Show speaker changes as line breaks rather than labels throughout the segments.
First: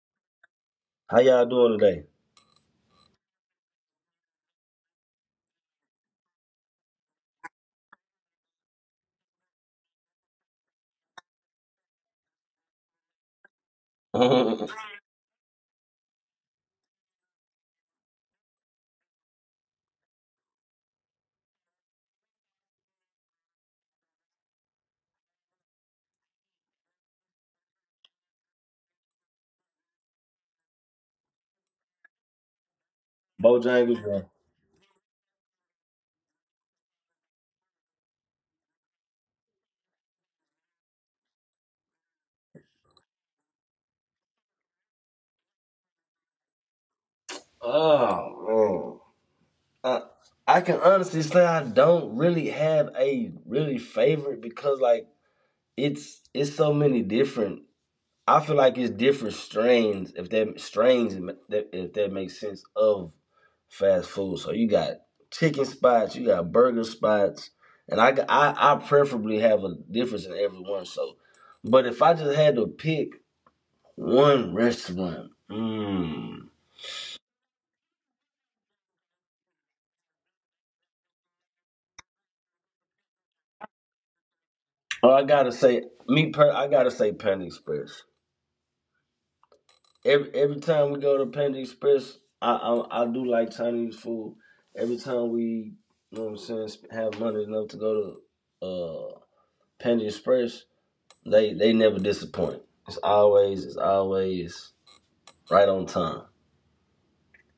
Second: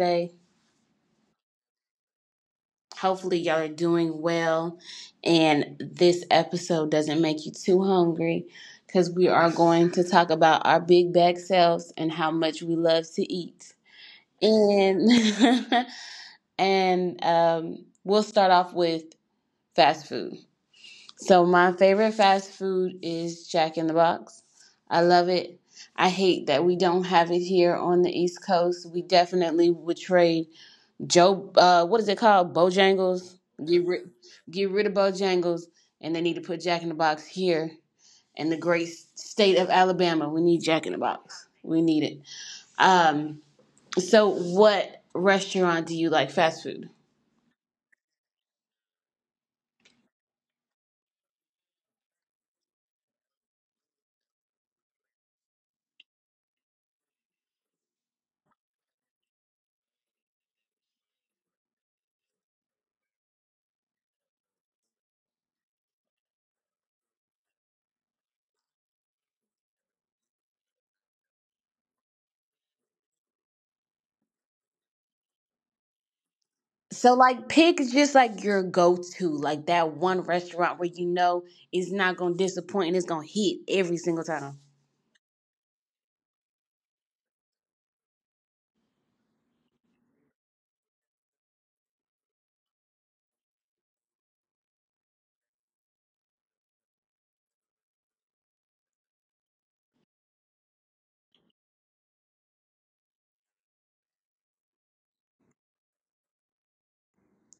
today.
How y'all doing today?
Hopefully, y'all are doing well, and this episode doesn't make you too hungry because we are going to talk about our big bag selves and how much we love to eat. And, and we'll start off with fast food. So my favorite fast food is Jack in the Box. I love it. I hate that we don't have it here on the East Coast. We definitely would trade Joe. What is it called? Bojangles. Get
Bojangles,
rid,
man.
get rid of Bojangles, and they need to put Jack in the Box here in the great state of Alabama. We need Jack in the Box. We need it. Um. So, what restaurant do you like fast food?
Oh man, I can honestly say I don't really have a really favorite because like it's so many different. I feel like it's different strains if that makes sense of fast food. So you got chicken spots, you got burger spots, and I preferably have a difference in every one. So, but if I just had to pick one restaurant,
So like pick is just like your go-to, like that one restaurant where you know it's not gonna disappoint and it's gonna hit every single time.
Oh, I gotta say, me per, I gotta say, Panda Express. Every time we go to Panda Express, I do like Chinese food. Every time we, you know what I'm saying, have money enough to go to Panda Express, they never disappoint. It's always right on time.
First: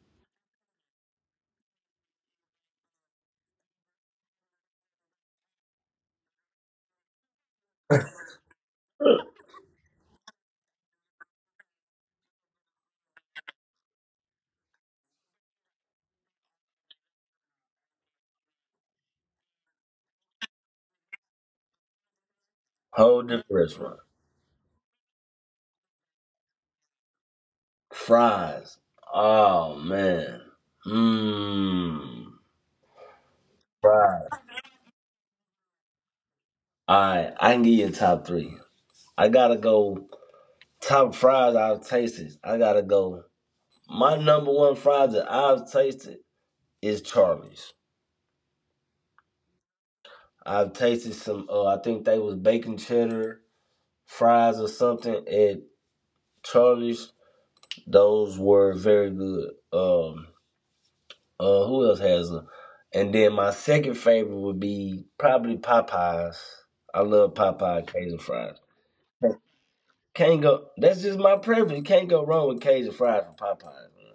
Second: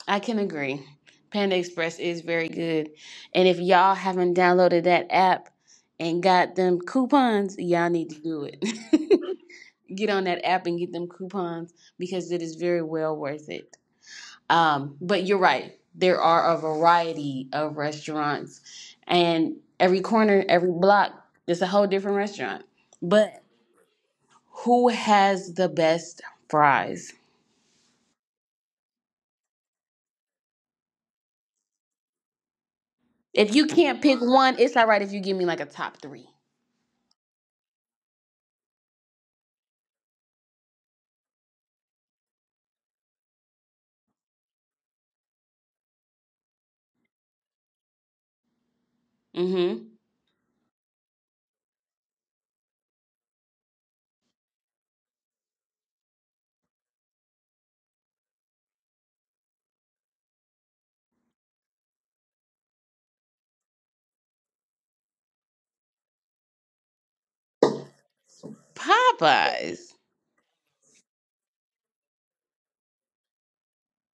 I can agree. Panda Express is very good. And if y'all haven't downloaded that app and got them coupons, y'all need to do it. Get on that app and get them coupons because it is very well worth it. But you're right. There are a variety of restaurants, and every corner, every block, there's a whole different restaurant.
Whole
But
different restaurant.
who has the best fries?
Fries. Oh man. Mmm.
If you can't pick
Fries.
one, it's all right if you give me like a top three.
All right, I can give you a top three. I gotta go. Top fries I've tasted, I gotta go. My number one fries that I've tasted is Charlie's.
Mm-hmm.
I've tasted some. I think they was bacon cheddar fries or something at Charlie's. Those were very good. Who else has them? And then my second favorite would be probably Popeyes. I love Popeye Cajun fries.
Popeyes.
Can't go. That's just my preference. Can't go wrong with Cajun fries from Popeyes. Man.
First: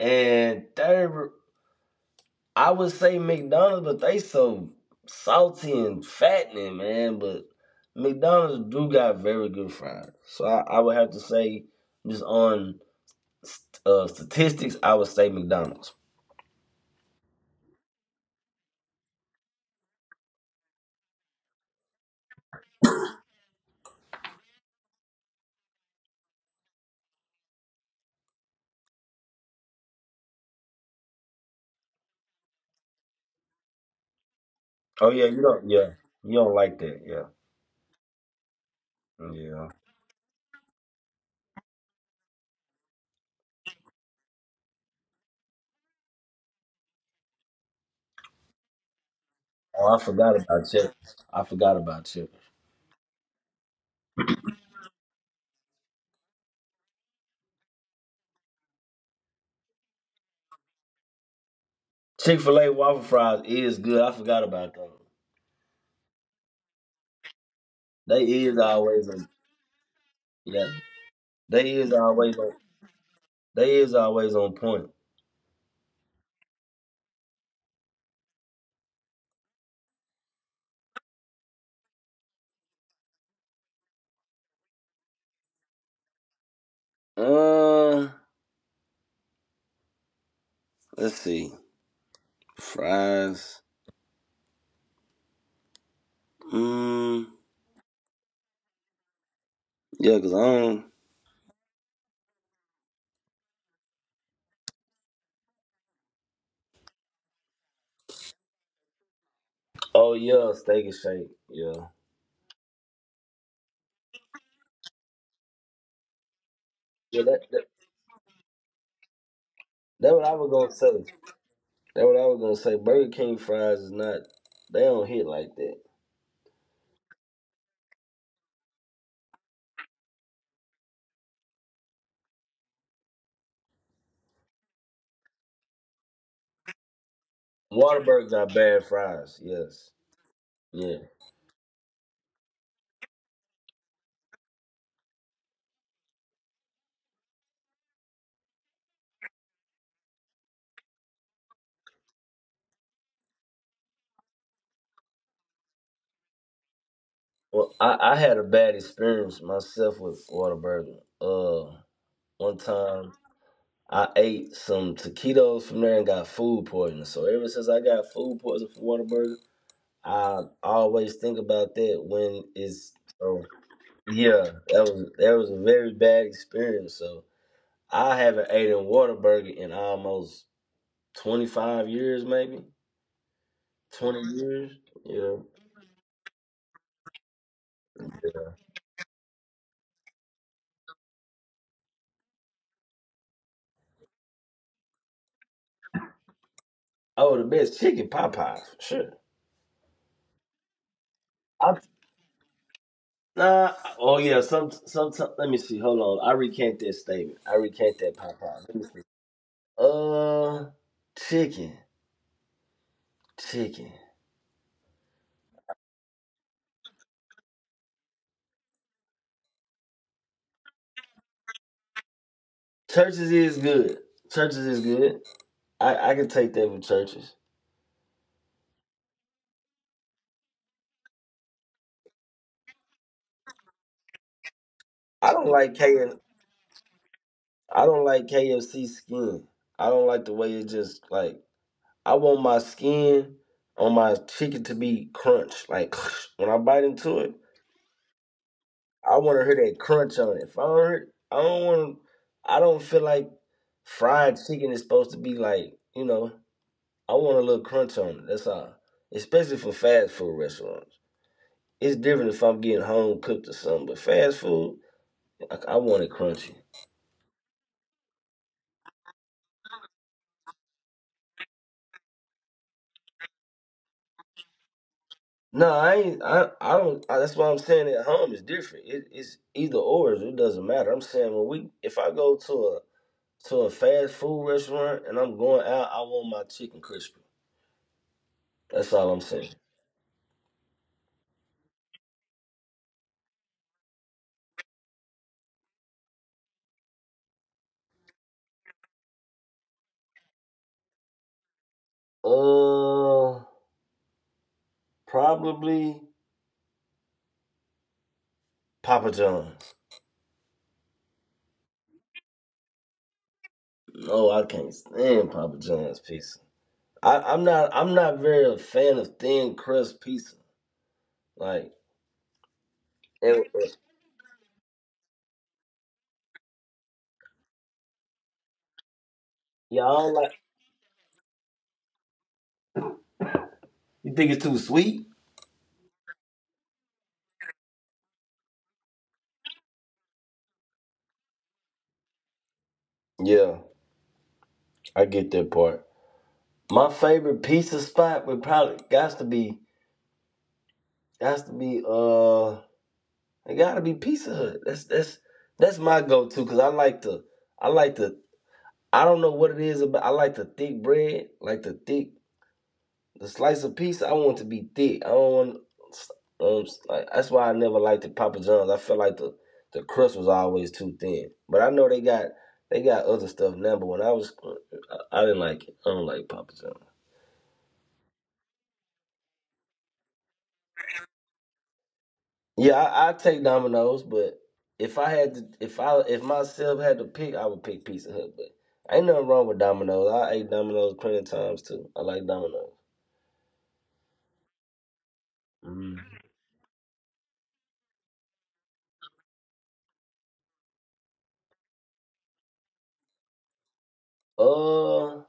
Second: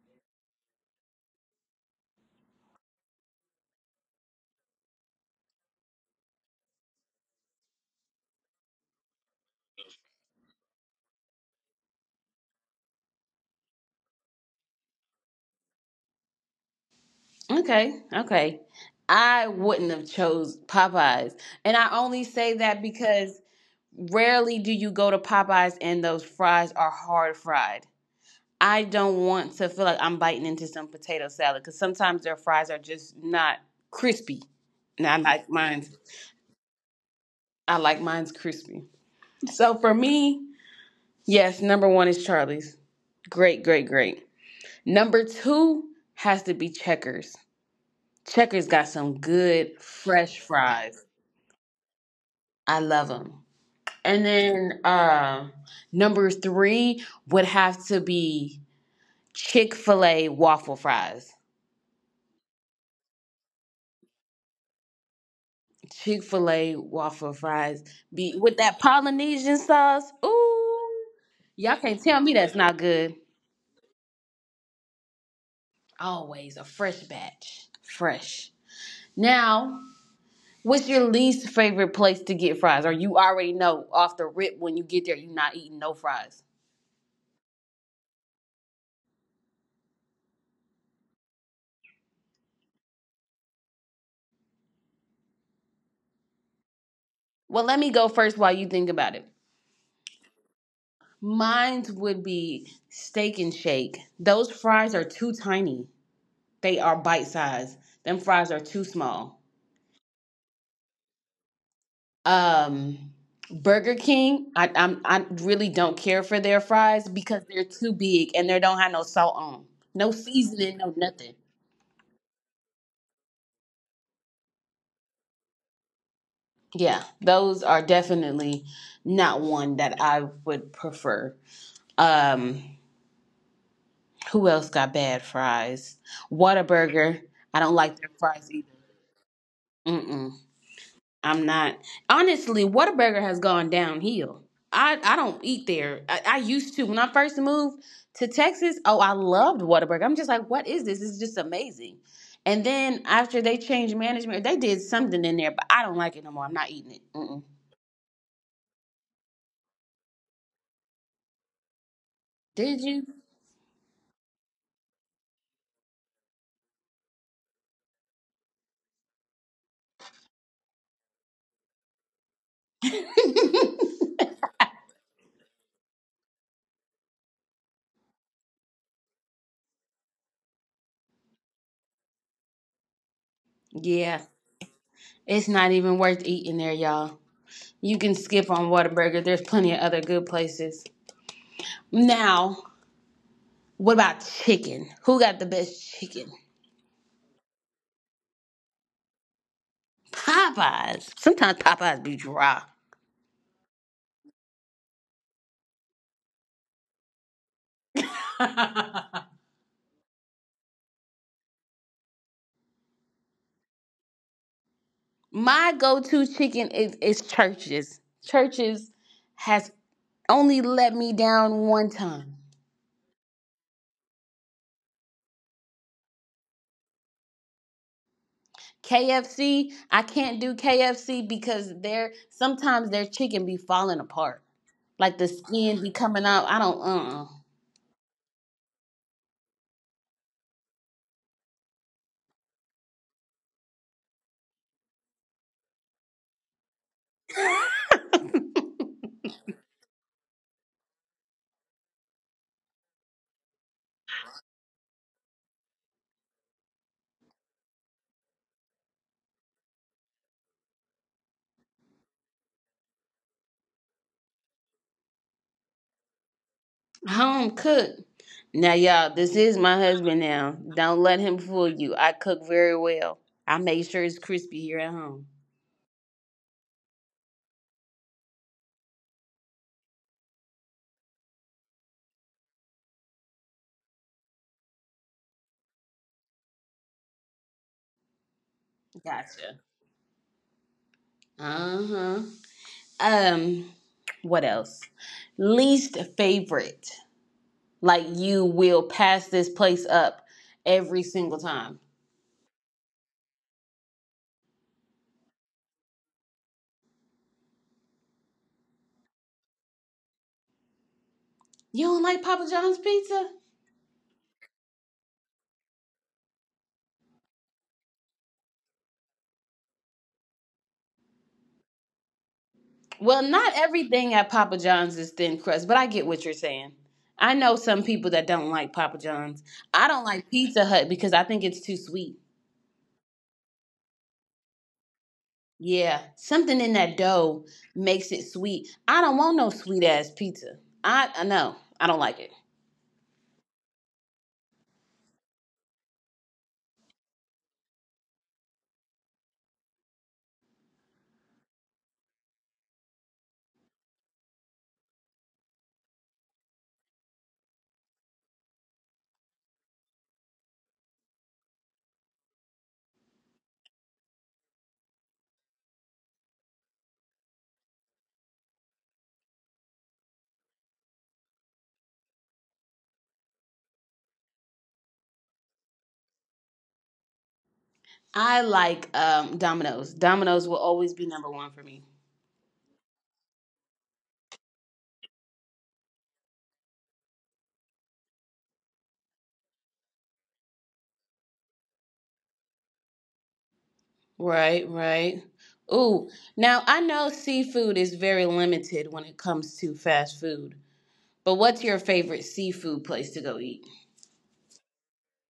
And third I would say McDonald's, but they so salty and fattening, man. But McDonald's do got very good fries. So I would have to say, just on statistics, I would say McDonald's.
Okay, okay. I wouldn't have chose Popeyes, and I only say that because rarely do you go to Popeyes and those fries are hard fried. I don't want to feel like I'm biting into some potato salad because sometimes their fries are just not crispy. And
Oh
I
yeah, you
like
don't. Yeah,
mine's
you don't like that. Yeah,
I like mine's crispy.
yeah.
So for me, yes, number one is Charlie's. Great, great, great. Number two has to be Checkers. Checkers got some good
Oh, I forgot
fresh
about Chick.
fries.
I forgot about Chick.
I love them. And then number three would have to be Chick Fil A waffle fries.
Chick Fil A waffle fries is good. I forgot about them.
Chick fil A waffle fries
They
be
is
with that
always on.
Polynesian sauce.
Yeah,
Ooh,
they
y'all
is
can't tell me
always on.
that's not good.
They is always on point.
Always a fresh batch, fresh. Now, what's your least favorite place to get fries? Or you already know off the rip when you get there, you're not eating no fries.
Uh, let's see. Fries. Mm,
Well, let me go first while you think about it.
yeah, cause I don't.
Mine would be Steak and Shake. Those fries are too tiny. They are bite size. Them fries are too small.
Oh yeah, steak and shake. Yeah.
Um, Burger King, I really don't care for their fries
Yeah, that,
because
that
they're too big and they don't have no salt on 'em. No
that what I was gonna
seasoning, no
say.
nothing.
That what I was gonna say. Burger King fries is not. They don't hit like that.
Yeah, those are definitely not one that I would prefer. Um, who else got bad fries? Whataburger, I don't like their
Waterburgers are
fries either.
bad fries. Yes.
Mm-mm.
Yeah.
I'm not honestly. Whataburger has gone downhill. I don't eat there. I used to when I first moved to Texas. Oh, I loved Whataburger. I'm just like, what is this? It's just amazing. And then after they changed management, they did something in there, but I don't like it no more. I'm not eating it. Mm-mm.
Well, I had a bad experience myself with Waterburger. One
Did you?
time. I ate some taquitos from there and got food poisoning. So ever since I got food poisoning from Whataburger, I always think about that when it's so that was a very bad experience. So I haven't ate a Whataburger in almost 25 years, maybe twenty
Yeah,
years. Yeah.
it's not even worth eating there, y'all. You can skip on Whataburger. There's plenty of other good places. Now, what about chicken? Who got the best chicken?
Oh, the best chicken Popeyes, for sure.
Popeyes. Sometimes
I,
Popeyes be dry.
nah. Oh yeah. Let me see. Hold on. I recant that statement. I recant that Popeyes. Let me see. Uh, chicken, chicken.
My go-to chicken is churches. Churches has only let me down one time.
Churches is good. Churches is good. I can take that with churches.
KFC, I can't do KFC because they're sometimes their chicken be falling apart. Like the
I don't
skin
like
be
K.
coming out. I don't uh
I don't like KFC skin. I don't like the way it just like. I want my skin on my chicken to be crunch. Like when I bite into it, I want to hear that crunch on it. If I don't, hear, I don't want. I don't feel like fried chicken is supposed to be like, you know. I want a little crunch on it. That's all. Especially for fast food restaurants. It's different if I'm getting home cooked or something, but fast food, I want it crunchy.
uh Home cooked. Now y'all, this is my husband now. Don't let him fool you. I cook very well. I make sure it's crispy here at home.
No, I ain't. I don't. I, That's why I'm saying at home is different. It's either or. It doesn't matter. I'm saying when we, if I go to a fast food restaurant and I'm going out, I want my chicken crispy. That's all I'm
Gotcha.
saying.
Uh-huh. Um, what else? Least favorite. Like you will pass this place up every single time.
Uh, probably Papa John's.
You don't like Papa John's pizza?
No, I can't stand Papa John's pizza. I, I'm not. I'm not very a fan of thin crust pizza. Like,
Well,
and,
not everything at Papa John's is thin crust, but I get what you're saying. I know some people that don't like Papa John's. I don't
y'all
like
like.
Pizza Hut because I think it's too sweet.
You think it's too sweet?
Yeah, something in that dough makes it sweet. I don't want no sweet ass pizza. I know. I don't like it.
Yeah, I get that part. My favorite pizza spot would probably got to be it gotta be Pizza Hut. That's my go to because I like to I don't know what it is. About I like the thick bread, like the thick the slice of pizza. I want it to be thick. I don't want like, That's why I never liked the Papa John's. I felt like the crust was always too thin, but I know they got other stuff now. But when I didn't like it. I don't like Papa John's.
I like Domino's. Domino's will always be number one for me.
Yeah, I take Domino's, but if I had to, if myself had to pick, I would pick Pizza Hut. But ain't nothing wrong with Domino's. I ate Domino's plenty of times too. I like Domino's.
Right, right.
Mm.
Ooh, now I know seafood is very limited when it comes to fast food, but what's your favorite seafood place to go eat?
Uh,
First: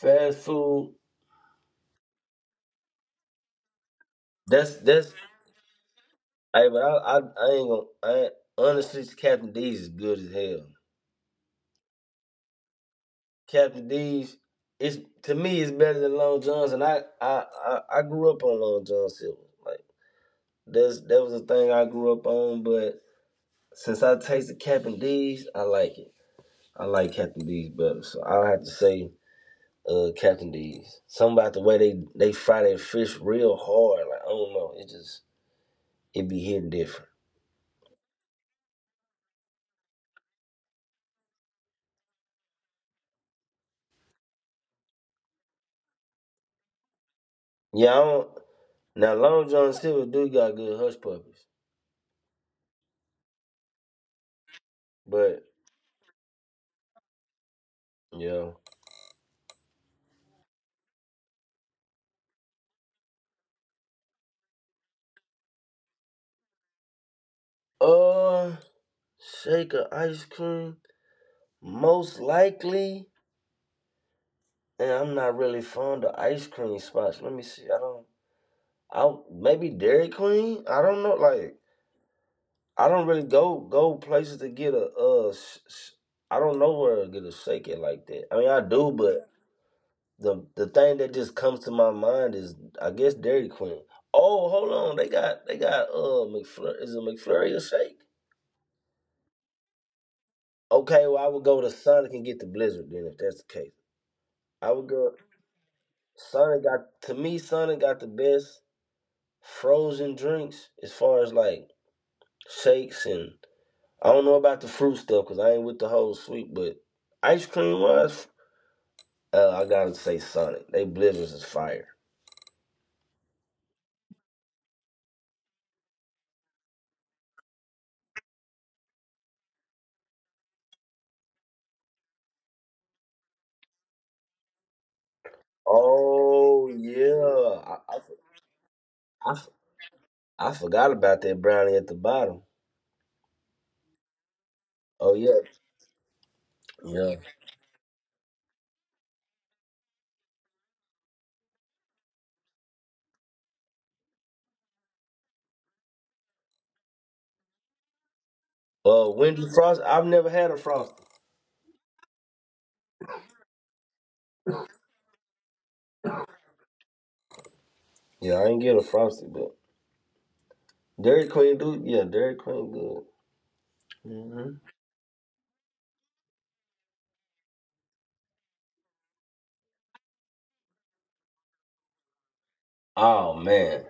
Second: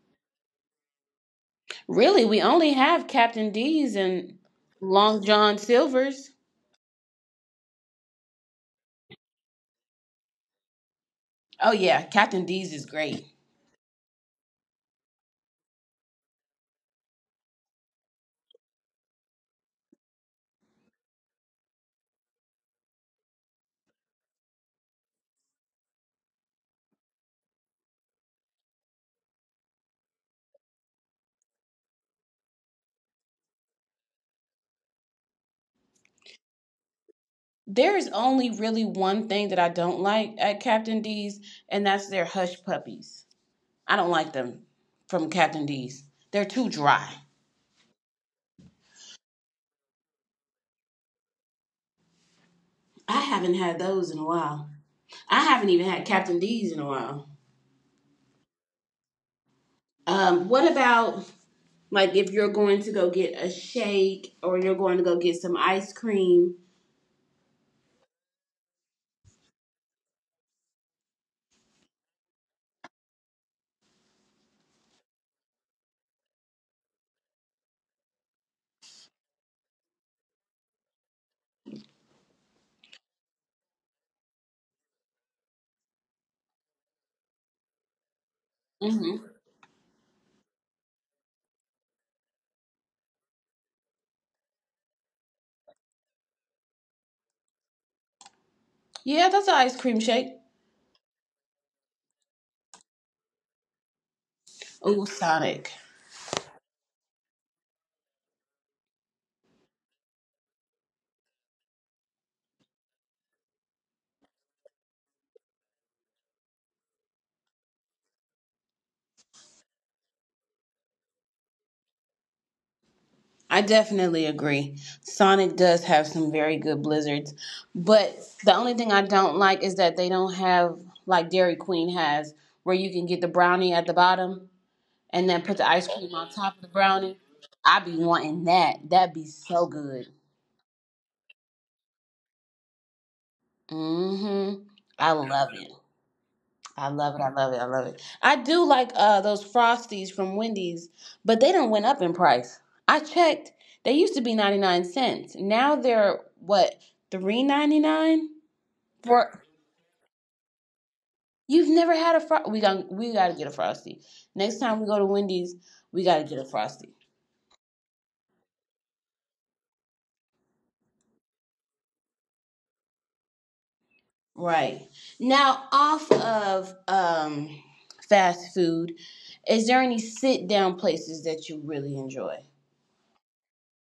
fast food.
Really, we only have Captain D's and
That's that's.
Long John Silver's.
Hey, but I ain't gonna. I, ain't- honestly, Captain D's is good as hell.
Oh, yeah, Captain D's is great.
Captain D's, it's to me, it's better than Long John's, and I grew up on Long John Silver. Like that was a thing I grew up on, but. Since I tasted Captain D's, I like it. I like Captain D's better. So I will have to say Captain D's. Something about the way they fry that fish real hard. Like I don't know. It just it be hitting different.
There's only really one thing that I don't like at Captain D's, and that's their hush puppies. I don't like them from Captain D's. They're too dry.
Yeah, I don't now Long John Silver do got good hush puppies.
I haven't had those in a while. I
But
haven't even had Captain D's in a while.
yeah.
What about like if you're going to go get a shake or you're going to go get some ice cream?
Uh Shake of ice cream. Most likely, and I'm not really fond of ice cream spots. Let me see. I don't I Maybe Dairy Queen? I don't know like I don't really go places to get a I don't know where to get a shake it like that. I mean, I do,
Hmm.
but the thing that just comes to my mind is I guess Dairy Queen. Oh, hold on, they got McFlurry. Is it McFlurry a shake?
Yeah, that's an ice cream shake.
Okay, well I would go to Sonic and get the Blizzard then if that's the case. I would
Oh,
go.
Sonic.
Sonic got to me. Sonic got the best frozen drinks as far as like shakes and I don't know about the fruit stuff because I ain't with the whole sweet, but ice cream wise, I gotta say Sonic. They Blizzards is fire.
I definitely agree. Sonic does have some very good blizzards, but the only thing I don't like is that they don't have like Dairy Queen has, where you can get the brownie at the bottom and then put the ice cream on top of the
Oh
brownie.
yeah,
I be wanting that. That'd be
I f-
so good.
I forgot about that brownie at the bottom.
Mm-hmm. I
Oh yeah,
love it. I love
yeah.
it. I love it. I love it. I do like those frosties from Wendy's, but they don't went up in price. I checked. They used to be 99¢. Now they're what, 3.99? For
Wendy Frost. I've never had a frosty.
you've never had a fro we got we gotta get a frosty. Next time we go to Wendy's, we gotta get a frosty.
Yeah, I ain't get a frosty, but Dairy Queen do. Yeah, Dairy Queen good. Hmm.
Right. Now, off of fast food, is there any sit down places that you really enjoy?
Oh man,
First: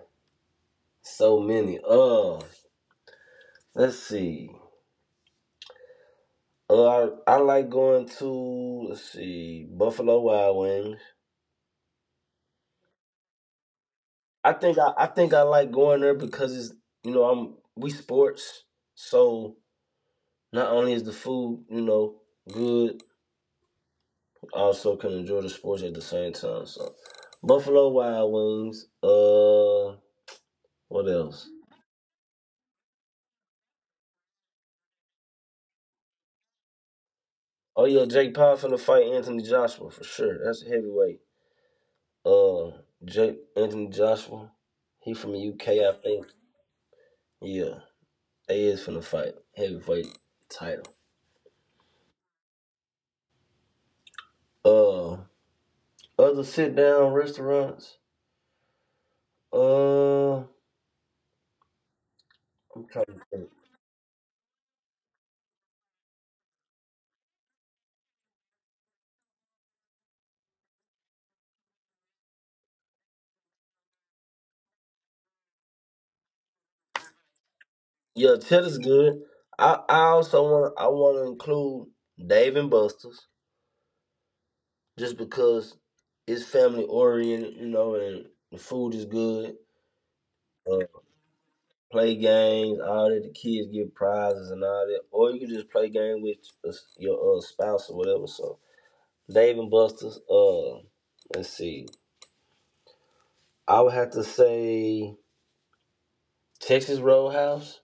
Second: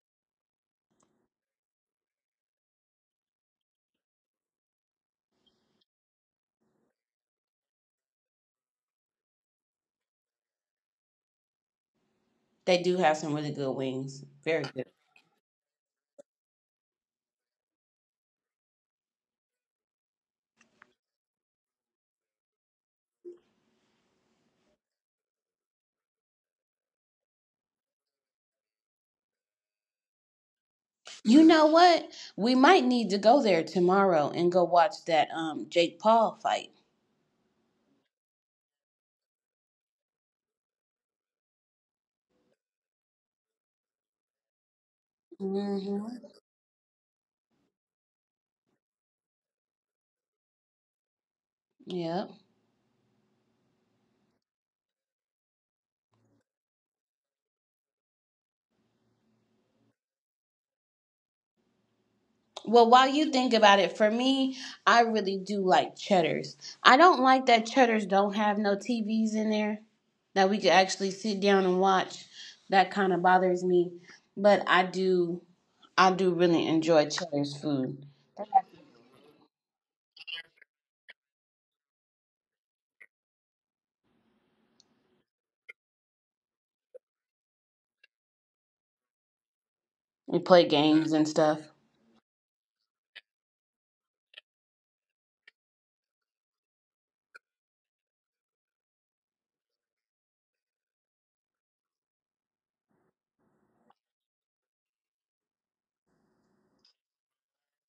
so many. Let's see. I like going to let's see Buffalo Wild Wings.
They do have some really good wings. Very good.
I think I like going there because it's, you know, I'm we sports. So not only is the food, you know, good, I also can enjoy the sports at the same time. So Buffalo Wild Wings, what
You
else.
know what? We might need to go there tomorrow and go watch that Jake Paul fight.
Oh yeah, Jake Paul finna fight Anthony Joshua for sure. That's a heavyweight uh Jake Anthony Joshua. He from the UK I
Mm-hmm.
think. Yeah, he is finna fight heavyweight title.
Yep.
uh Other sit down restaurants. Uh,
Well,
I'm
while
trying to
you think
think.
about it, for me, I really do like Cheddar's. I don't like that Cheddar's don't have no TVs in there that we could actually sit down and watch. That kind of bothers me, but I do really enjoy Cheddar's food.
Yeah, Cheddar's good. I also want to include Dave and Buster's just because it's family oriented, you know, and the food is good.
We play
Uh,
games and stuff.
Play games, all that. The kids get prizes and all that, or you can just play game with your spouse or whatever. So Dave and Buster's. Let's see. I would have to say Texas Roadhouse.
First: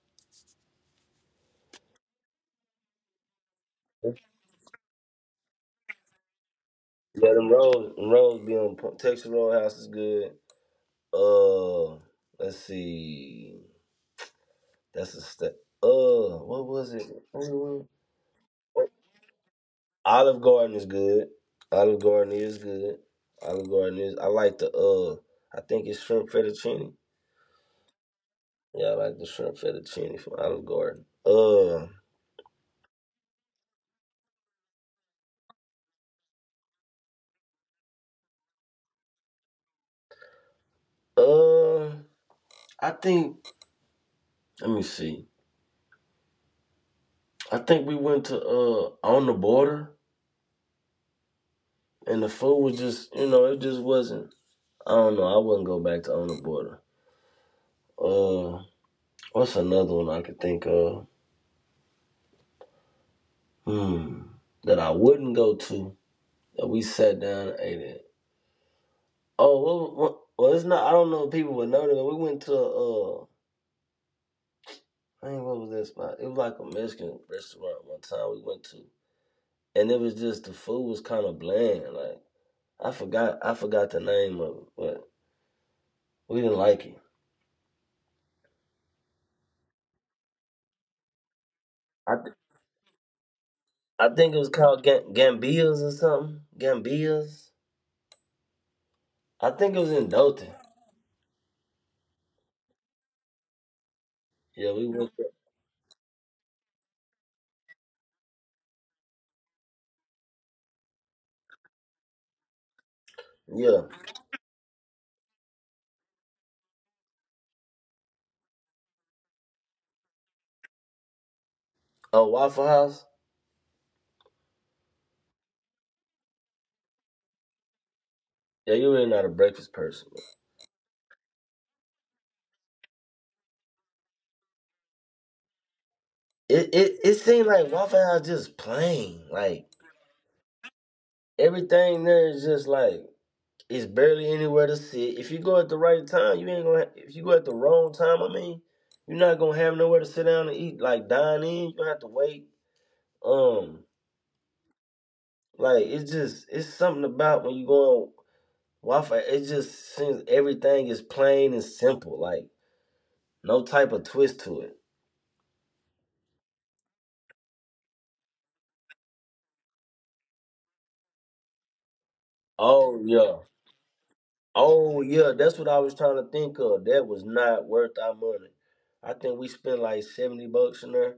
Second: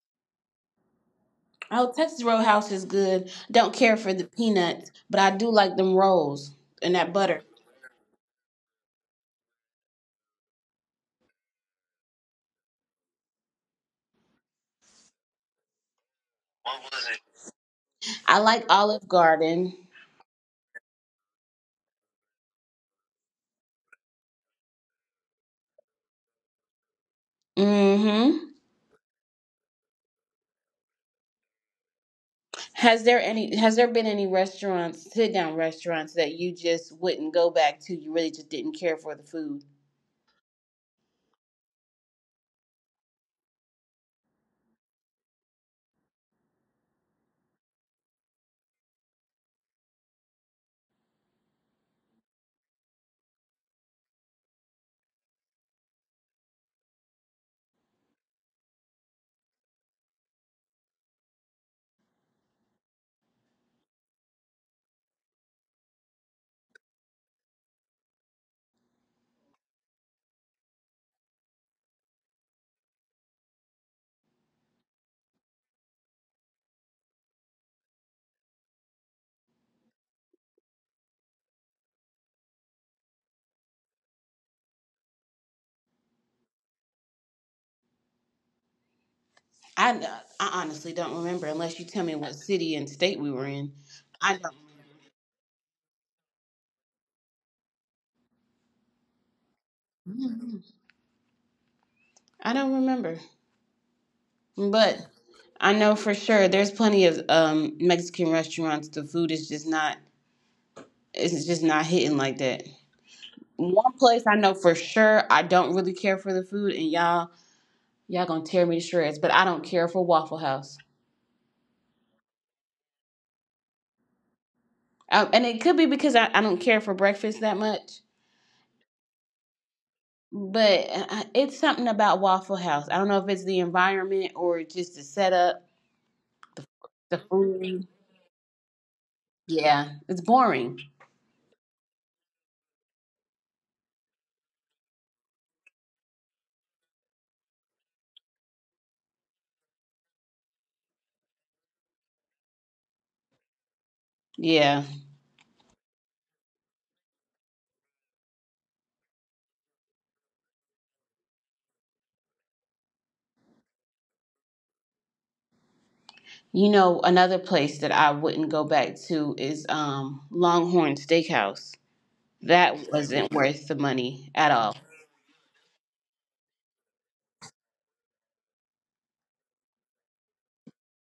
Oh, Texas Roadhouse is good. Don't care for the peanuts, but I do like them rolls and that
Yeah,
butter.
them rolls be on point. Texas Roadhouse is good. Uh, let's see. That's a step. What was it? Mm,
I like Olive Garden.
Olive Garden is good. Olive Garden is good. Olive Garden is. I like the I think it's shrimp fettuccine.
Mm-hmm.
Yeah, I like the shrimp fettuccine from Olive Garden.
Has there any has there been any restaurants, sit down restaurants that you just wouldn't go back to? You really just didn't care for the food.
Uh. I think. Let me see. I think we went to On The Border, and the food was just, you know, it just wasn't. I don't know. I wouldn't go back to On The Border. Uh, what's another one I could think of? mm, that I wouldn't go to that we sat down and ate at. Oh, it's not. I don't know if people would know that, but we went to I think what was that spot? It was like a Mexican restaurant one time we went to, and it was just the food was kind of bland. Like I forgot the name of it, but we didn't like it.
I I honestly don't remember unless you tell
I
me
th-
what city and state we were in.
I think it
I
was
don't
called Gambias or something. Gambias. I think it was in Dalton.
I don't remember.
Yeah, we
But
went. There.
I know for sure there's plenty of Mexican restaurants the food is just not it's just not hitting like that.
Yeah.
One place I know for sure I don't really care for the food and y'all going to tear me to shreds, but I don't care for Waffle House.
Oh, Waffle House.
And it could be because I don't care for breakfast that much,
Yeah, you really not a breakfast person.
but it's something about Waffle House. I don't know if it's the environment or just the setup, the,
It
the
seems like
food.
Waffle House just plain. Like
Yeah, it's boring.
everything there is just like it's barely anywhere to sit. If you go at the right time, you ain't gonna. Ha- If you go at the wrong time, I mean, you're not gonna have nowhere to sit down and eat. Like dine in, you gonna have to wait. Um,
Yeah.
like it's something about when you go on Waffle. It just seems everything is plain and simple. Like no type of twist to it.
You know, another place that I wouldn't go back to is Longhorn Steakhouse. That
Oh
wasn't
yeah.
worth the money at all.
Oh yeah, that's what I was trying to think of. That was not worth our money. I think we spent like 70 bucks in there,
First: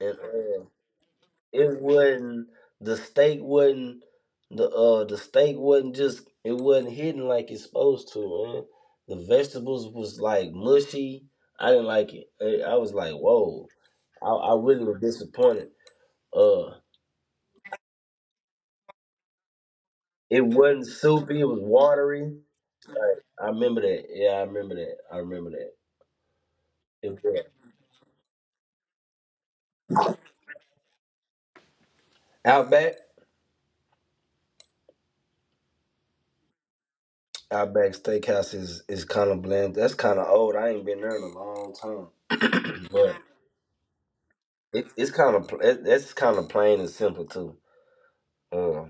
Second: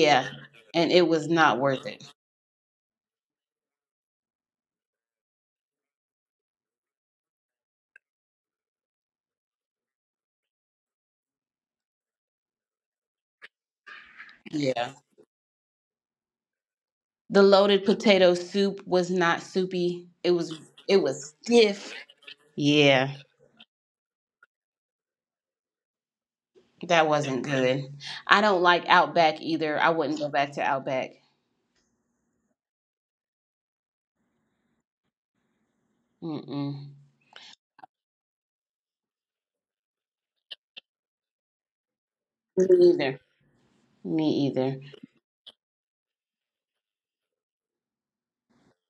and
And it was not
it
worth it.
wasn't, the steak wasn't, the steak wasn't, just it wasn't hidden like it's supposed to. Man. The vegetables was like mushy. I didn't like it. I was like, whoa. I really
Yeah.
was disappointed. Uh,
The loaded potato soup was not soupy.
it wasn't
It was
soupy. It was
stiff.
watery.
Yeah.
I remember that. Yeah, I remember that. I remember that.
That
It was
wasn't good. I don't like Outback either. I wouldn't go back to Outback.
Outback.
Mm-mm.
Outback Steakhouse is kind of bland. That's kind of old. I ain't been there in a long time,
Me either.
but
Me either.
it's kind of it, that's kind of plain and simple too. Uh,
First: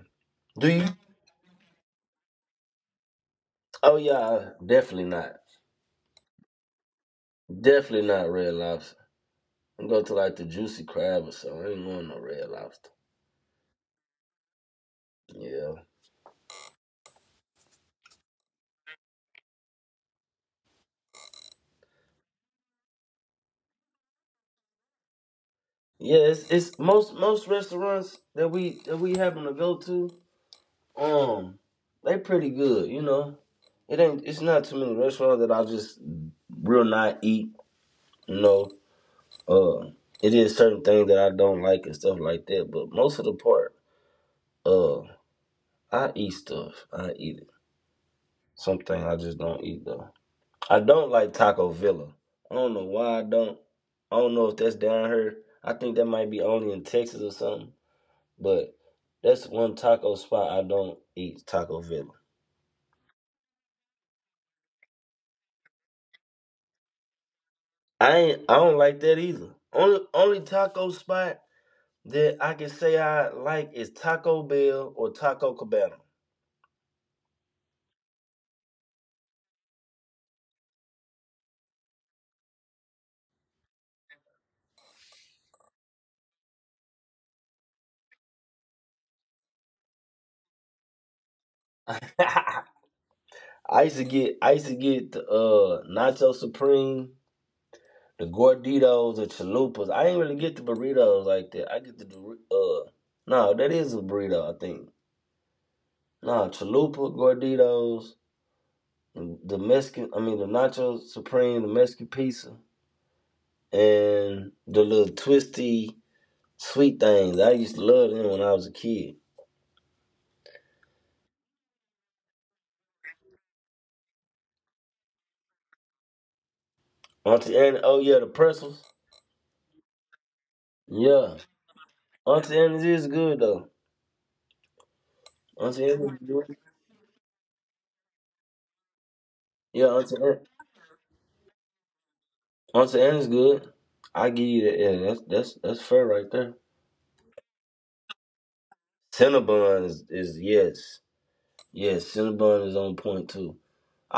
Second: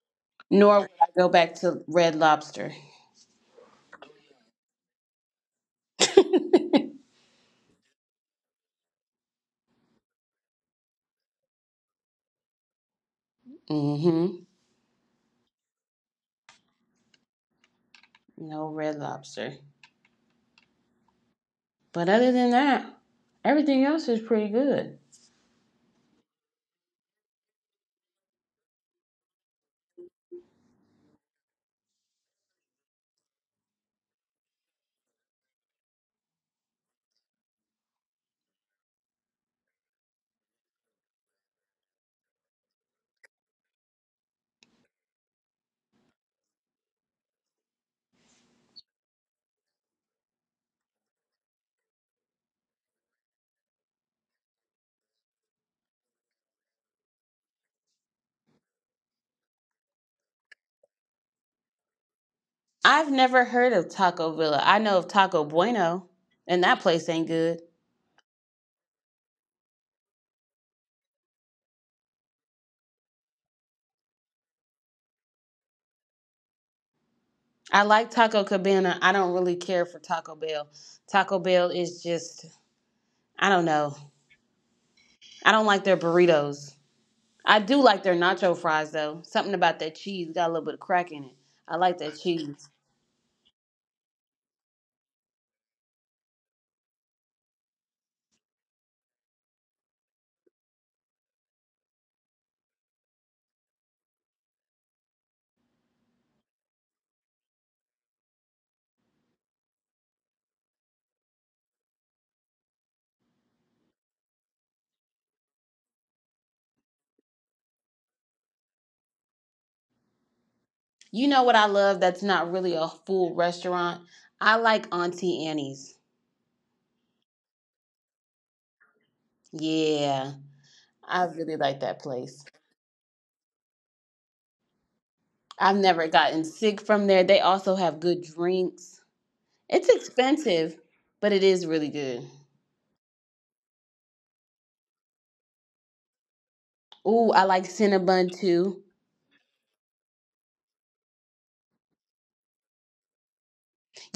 do
Nor
you?
would I go back to Red Lobster.
Oh yeah, definitely not. Definitely not red lobster. I'm go to like the juicy crab or something. I ain't want no red lobster.
Mm-hmm.
Yeah,
No Red Lobster. But other than that, everything else is pretty good.
yeah. It's most most restaurants that we happen to go to. Um, they pretty good. You know, it ain't. It's not too many restaurants that I just real not eat. No. Uh, it is certain things that I don't like and stuff like that, but most of the part, uh, I eat stuff. I eat it. Something I just don't eat though. I don't like Taco Villa. I don't know why I don't. I don't know if that's down here. I think that might be only in Texas or something. But that's one taco spot I don't eat. Taco Villa.
I've never heard of Taco Villa. I know of Taco Bueno, and that place ain't good.
I ain't. I don't like that either. Only taco spot that I can say I like is Taco Bell or Taco Cabana.
I like Taco Cabana. I don't really care for Taco Bell. Taco Bell is just, I don't know. I don't like their burritos. I do like their nacho fries though. Something about that cheese got a little bit of crack in it. I like that cheese.
I used to get the nacho supreme, the gorditos, the chalupas. I ain't really get the burritos like that. I get the uh no, that is a burrito, I think. No, chalupa, gorditos, the Mexican I mean the nacho supreme, the Mexican pizza, and the little twisty sweet things. I used to love them when I was a kid.
You know what I love that's not really a full restaurant? I like Auntie Annie's.
Auntie Annie, oh yeah, the pretzels.
Yeah, I
Yeah.
really like that place.
Auntie Annie's is good though.
I've
Auntie
never
Annie's
gotten
good.
sick from there. They also have good drinks.
Yeah,
It's
Auntie Annie.
expensive, but it is really good.
I'm saying it's good. I give you that. Yeah, that's fair right there.
Ooh, I like Cinnabon too.
Cinnabon is yes, yes. Cinnabon is on point too.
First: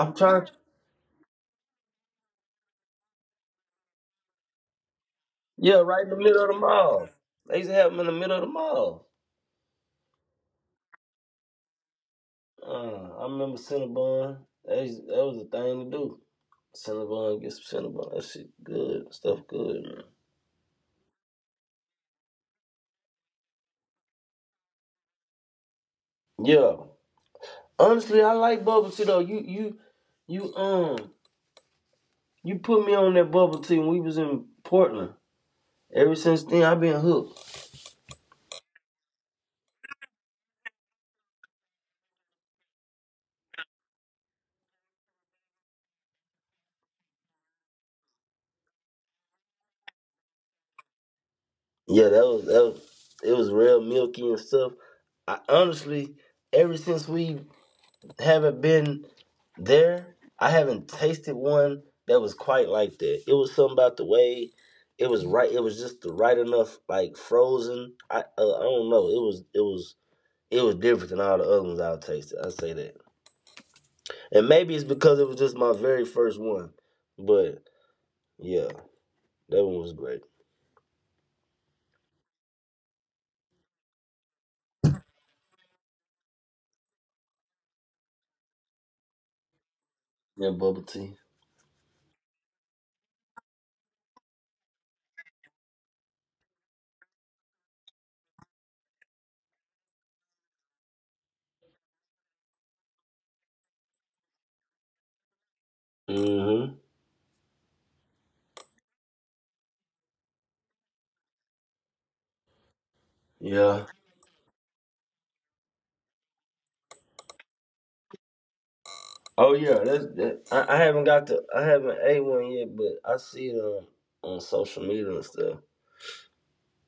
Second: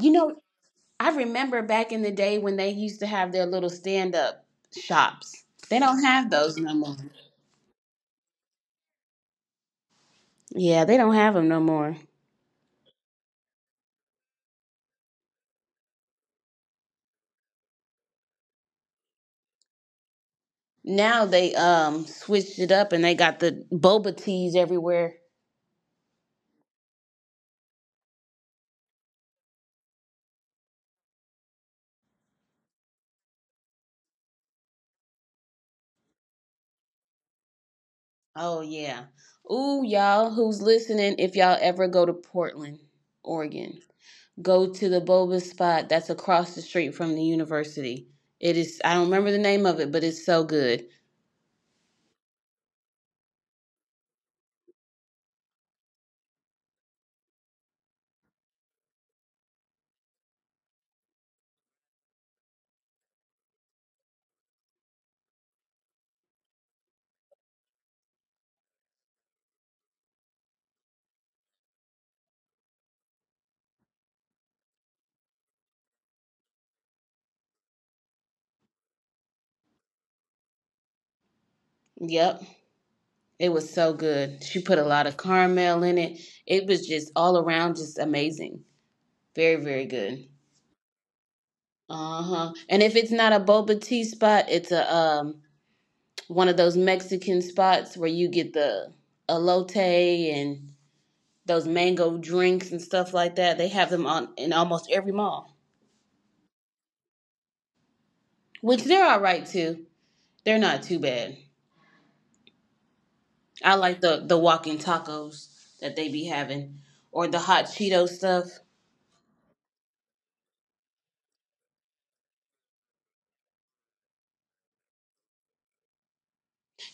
You know,
trying.
I remember back in the day when they used to have their little stand up shops.
Yeah,
They don't
right in the
have
middle of
those
the
no more.
mall. They used to have them in the middle of the mall.
Yeah, they don't have them no more.
I remember Cinnabon. That, used, that was the thing to do. Cinnabon, get some Cinnabon. That shit good. Stuff good, man.
Now they switched it up and they got the boba teas everywhere.
Yeah. Honestly, I like bubble tea though. You you put me on that bubble tea when we was in Portland. Ever since then, I've been hooked.
Oh yeah. Ooh, y'all who's listening, if y'all ever go to Portland, Oregon, go to the boba spot that's across the street from the university. It is I don't remember the name of it, but it's so good.
Yeah, that was it was real milky and stuff. I honestly, ever since we haven't been there, I haven't tasted one that was quite like that. It was something about the way it was right. It was just the right enough, like frozen. I don't know. It was it was different than all the other ones I've tasted. I say that, and maybe it's because it was just my very first one. But yeah, that one was great.
Yep. It was so good. She put a lot of caramel in it. It was just all around just amazing. Very, very good.
Yeah, bubble tea.
Uh-huh. And if it's not a boba tea spot, it's a one of those Mexican spots where you get the elote and those mango drinks and stuff like that. They have them on in almost every mall,
hmm
which they're all right too. They're not too bad. I
Yeah.
like the walking tacos that they be having or the hot Cheeto stuff.
Oh yeah, that's that. I haven't ate one yet, but I see it on social media and stuff.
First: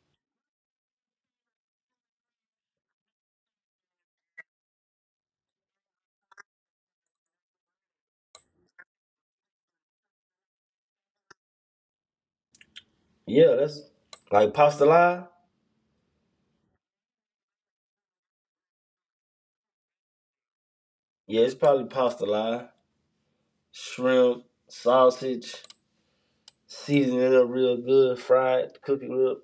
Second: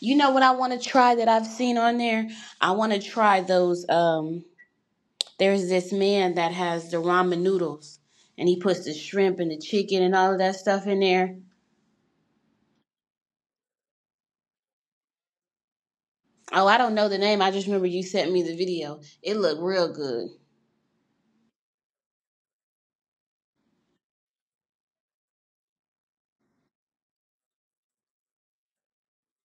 You know what I want to try that I've seen on there? I want to try those there's this man that has the ramen noodles and he puts the shrimp and the chicken and all of that stuff in there.
Yeah, that's like pasta lie.
Oh, I don't know the name. I just remember you sent me the video. It looked real good.
Yeah, it's probably pasta lie, shrimp, sausage, season it up real good, fry it, cook it up.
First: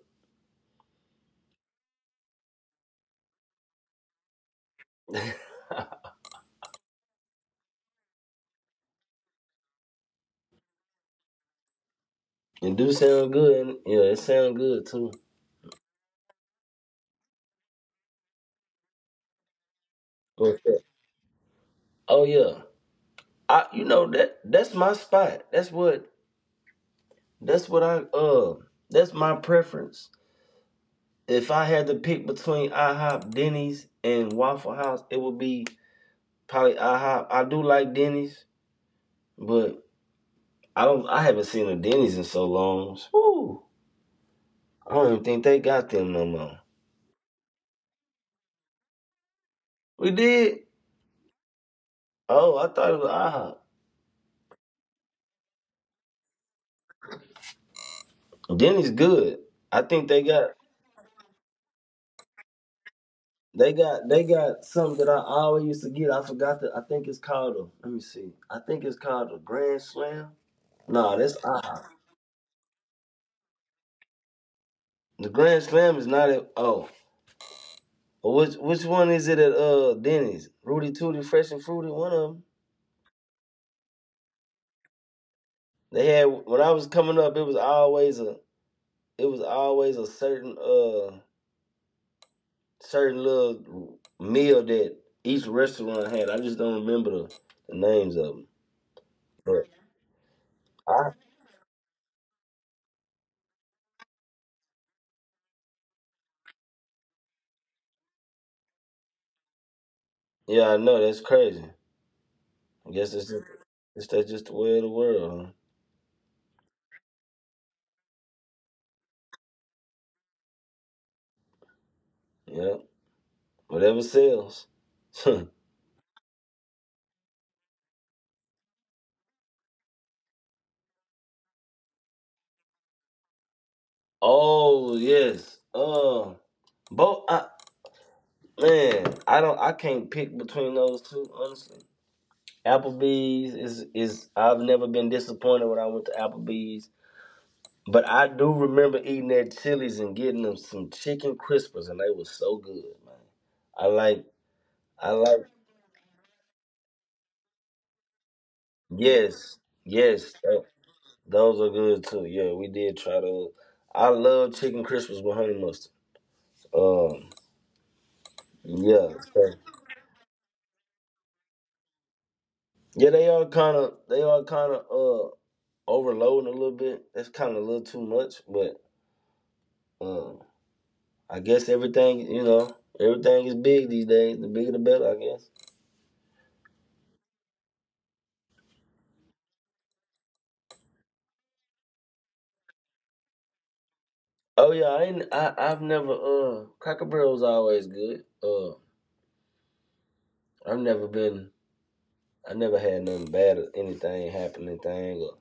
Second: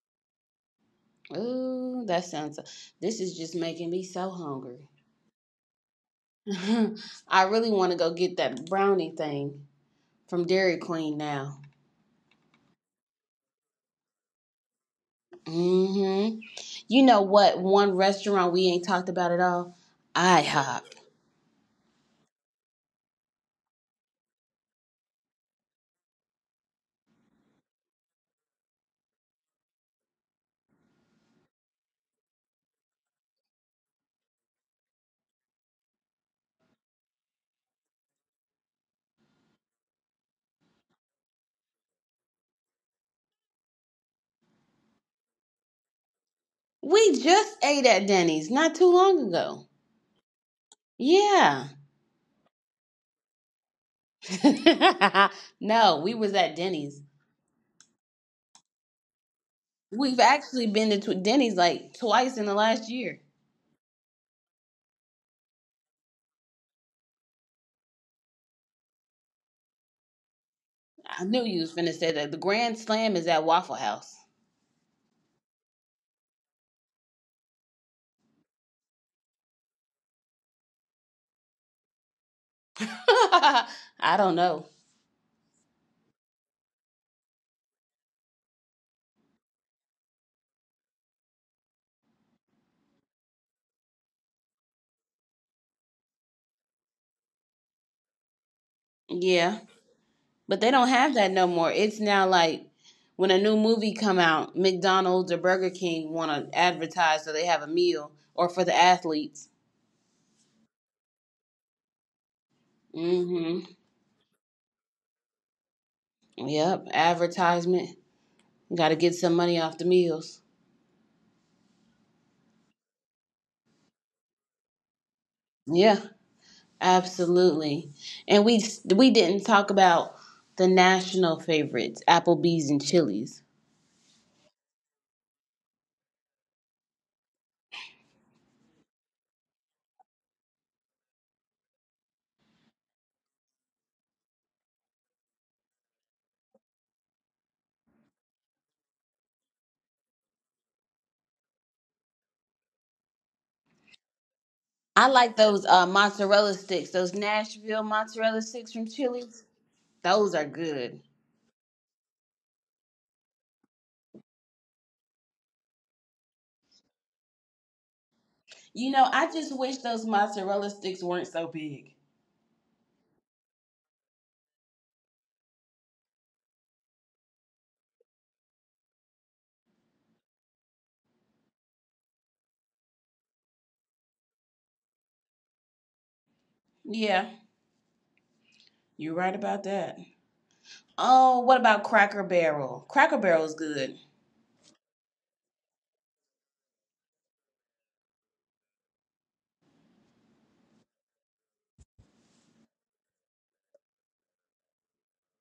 Ooh, that sounds. This is just making me so hungry. I really want to go get that brownie thing from Dairy Queen now.
It do sound good. And, yeah, it sound good too.
Mm-hmm. You know what? One restaurant we ain't talked about at all.
Okay.
IHOP.
Oh yeah, I you know that that's my spot. That's what I uh that's my preference. If I had to pick between IHOP, Denny's, and Waffle House, it would be probably IHOP. I do like Denny's, but I don't. I haven't seen a Denny's in so long. Whew, I don't even think they got them no more.
We just ate at Denny's not too long ago.
We did.
Yeah.
Oh, I thought it was
No, we was at Denny's.
IHOP. Denny's good. I think
We've actually been to Denny's like twice in the last year.
they got something that I always used to get. I forgot that. I think it's called a. Let me see. I think it's called a Grand Slam. No,
I
that's
knew you was
IHOP.
finna say that. The Grand Slam is at Waffle House.
The Grand Slam is not at. Oh, which one is it at Denny's? Rudy Tooty, Fresh and Fruity, one of them.
I don't know.
They had when I was coming up, it was always a it was always a certain certain little meal that each restaurant had. I just don't remember the names of them.
Yeah,
But
but they don't
I
have that no more. It's now like when a new movie come out, McDonald's or Burger King want to advertise so they have a meal or for the athletes.
yeah, I know that's crazy. I guess
Mm-hmm.
it's that's just the way of the world. Huh?
Yep, advertisement. Got to get some money off the meals.
Yeah, whatever sells.
Yeah, absolutely. And we didn't talk about the national favorites, Applebee's and Chili's.
oh yes. Both. Man, I don't. I can't pick between those two. Honestly, Applebee's is. I've never been disappointed when I went to Applebee's, but I do remember eating at Chili's and getting them some chicken crispers, and they were so good, man. I like.
I
I
like
like.
those mozzarella sticks, those Nashville mozzarella sticks from Chili's.
Yes, yes,
Those are
tho-
good.
those are good too. Yeah, we did try those. I love chicken crispers with honey mustard. Um,
You know,
yeah,
I
so-
just wish those mozzarella sticks weren't so big.
yeah, they are kind of. They are kind of. Overloading a little bit. That's kind of a little too much, but um, I guess everything you know, everything is big these days. The bigger the better, I guess.
Yeah, you're right about that. Oh, what about Cracker Barrel? Cracker Barrel is good.
Oh yeah, I ain't. I I've never. Cracker Barrel was always good. I've never been. I never had nothing bad or anything happening thing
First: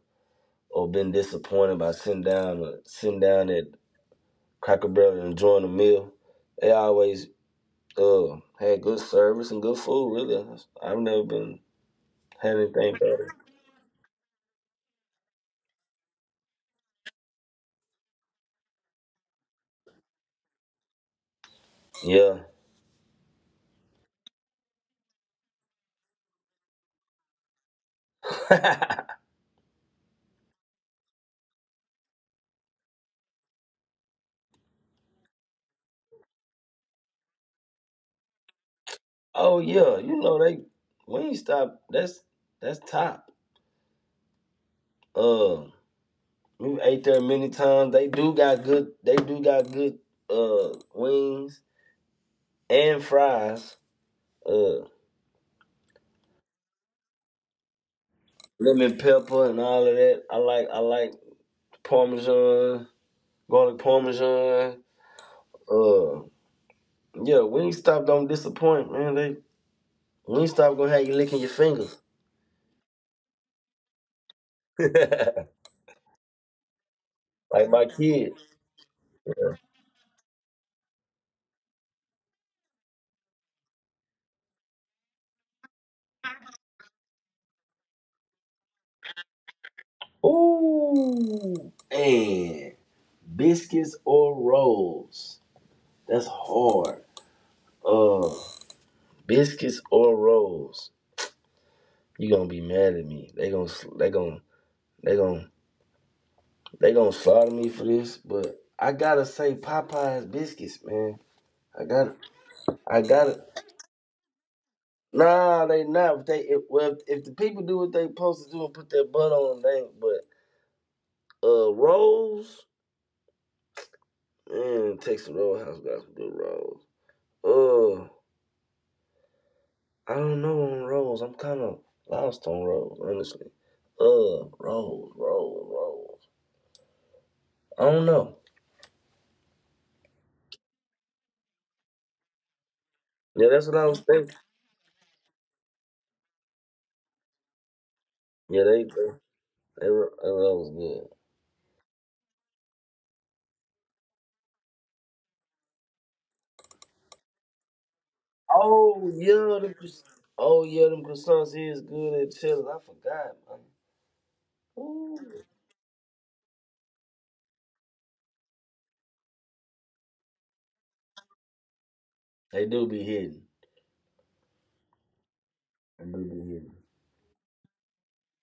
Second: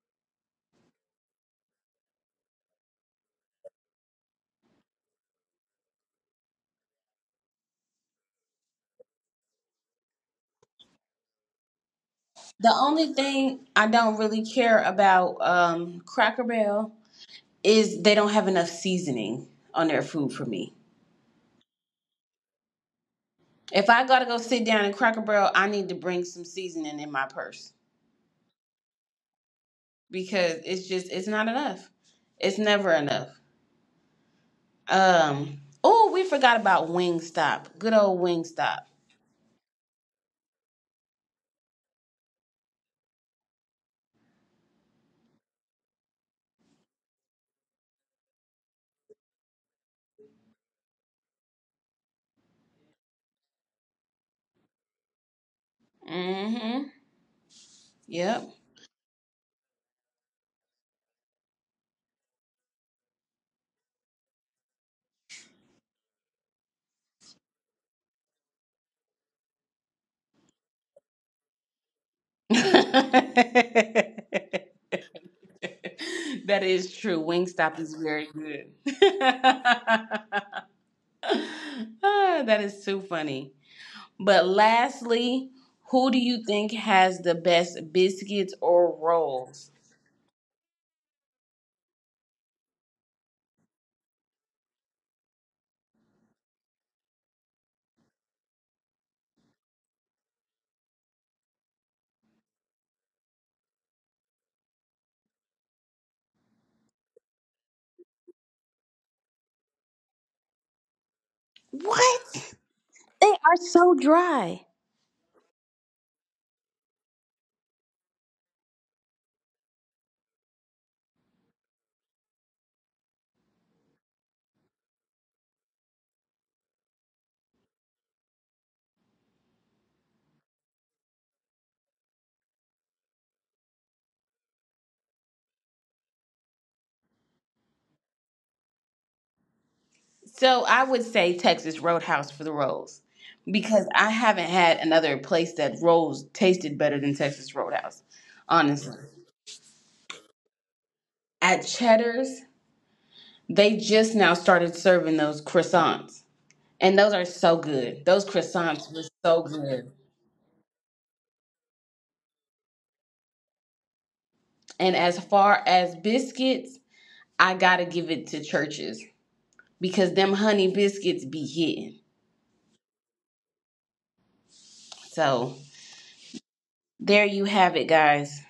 or been disappointed by sitting down at Cracker Barrel and enjoying a meal. They always had good service and good food. Really, I've never been had
The
anything
only
bad.
thing I don't really care about, Cracker Barrel, is they don't have enough seasoning on their food for me. If I gotta go sit down in Cracker Barrel, I need to bring some seasoning in my purse.
Yeah.
Because it's just it's not enough. It's never enough. Um. Oh, we forgot about Wingstop. Good old Wingstop.
Oh yeah, you know they Wingstop. That's top. Uh, we ate there many times. They do got good wings and fries. Uh,
Mm-hmm. Yep.
lemon pepper and all of that. I like parmesan, garlic parmesan. Uh, yeah, Wingstop don't disappoint, man. They Wingstop gonna have you licking your fingers like
That is true. Wingstop
my
is very
kids.
good. Ah, that is too funny. But lastly, who do you think has the best biscuits or rolls?
Ooh, and biscuits or rolls. That's hard. Uh, biscuits or rolls? You gonna be mad at me? They gonna they gonna they gonna slaughter me for this? But I gotta say Popeyes biscuits, man. I got
What?
I got
They
to
are so dry.
Nah, they not. If they if, well, if, the people do what they supposed to do and put their butt on, they. Ain't. But rolls, man, Texas Roadhouse got some good rolls. Uh, I don't know on rolls. I'm kind of lost on rolls, honestly. Rolls, rolls, rolls. I don't know.
So I would say Texas Roadhouse for the rolls,
Yeah, that's what
because
I was
I
thinking.
haven't had another place that rolls tasted better than Texas Roadhouse,
Yeah, they
honestly.
they,
Right.
they were they were- that was good.
At Cheddar's, they just now started serving those croissants, and those are so good. Those croissants were
Oh
so
yeah,
good.
them croissants is good and chilling. I forgot. Man.
And as
Ooh.
far as biscuits, I gotta give it to churches because them honey biscuits be hitting.
They do be hidden.
So
They do
there you have it, guys.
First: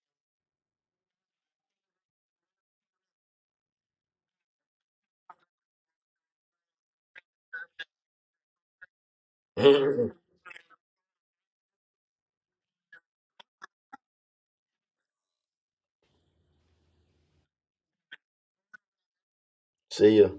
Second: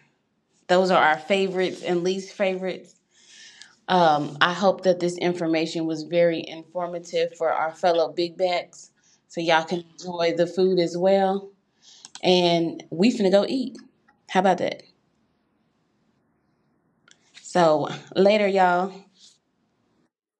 Those are our favorites and least favorites. I hope that this information was very informative for our fellow big backs, so
be
y'all can
hidden.
enjoy the food as well. And we finna go eat. How about that? So later, y'all.
See ya.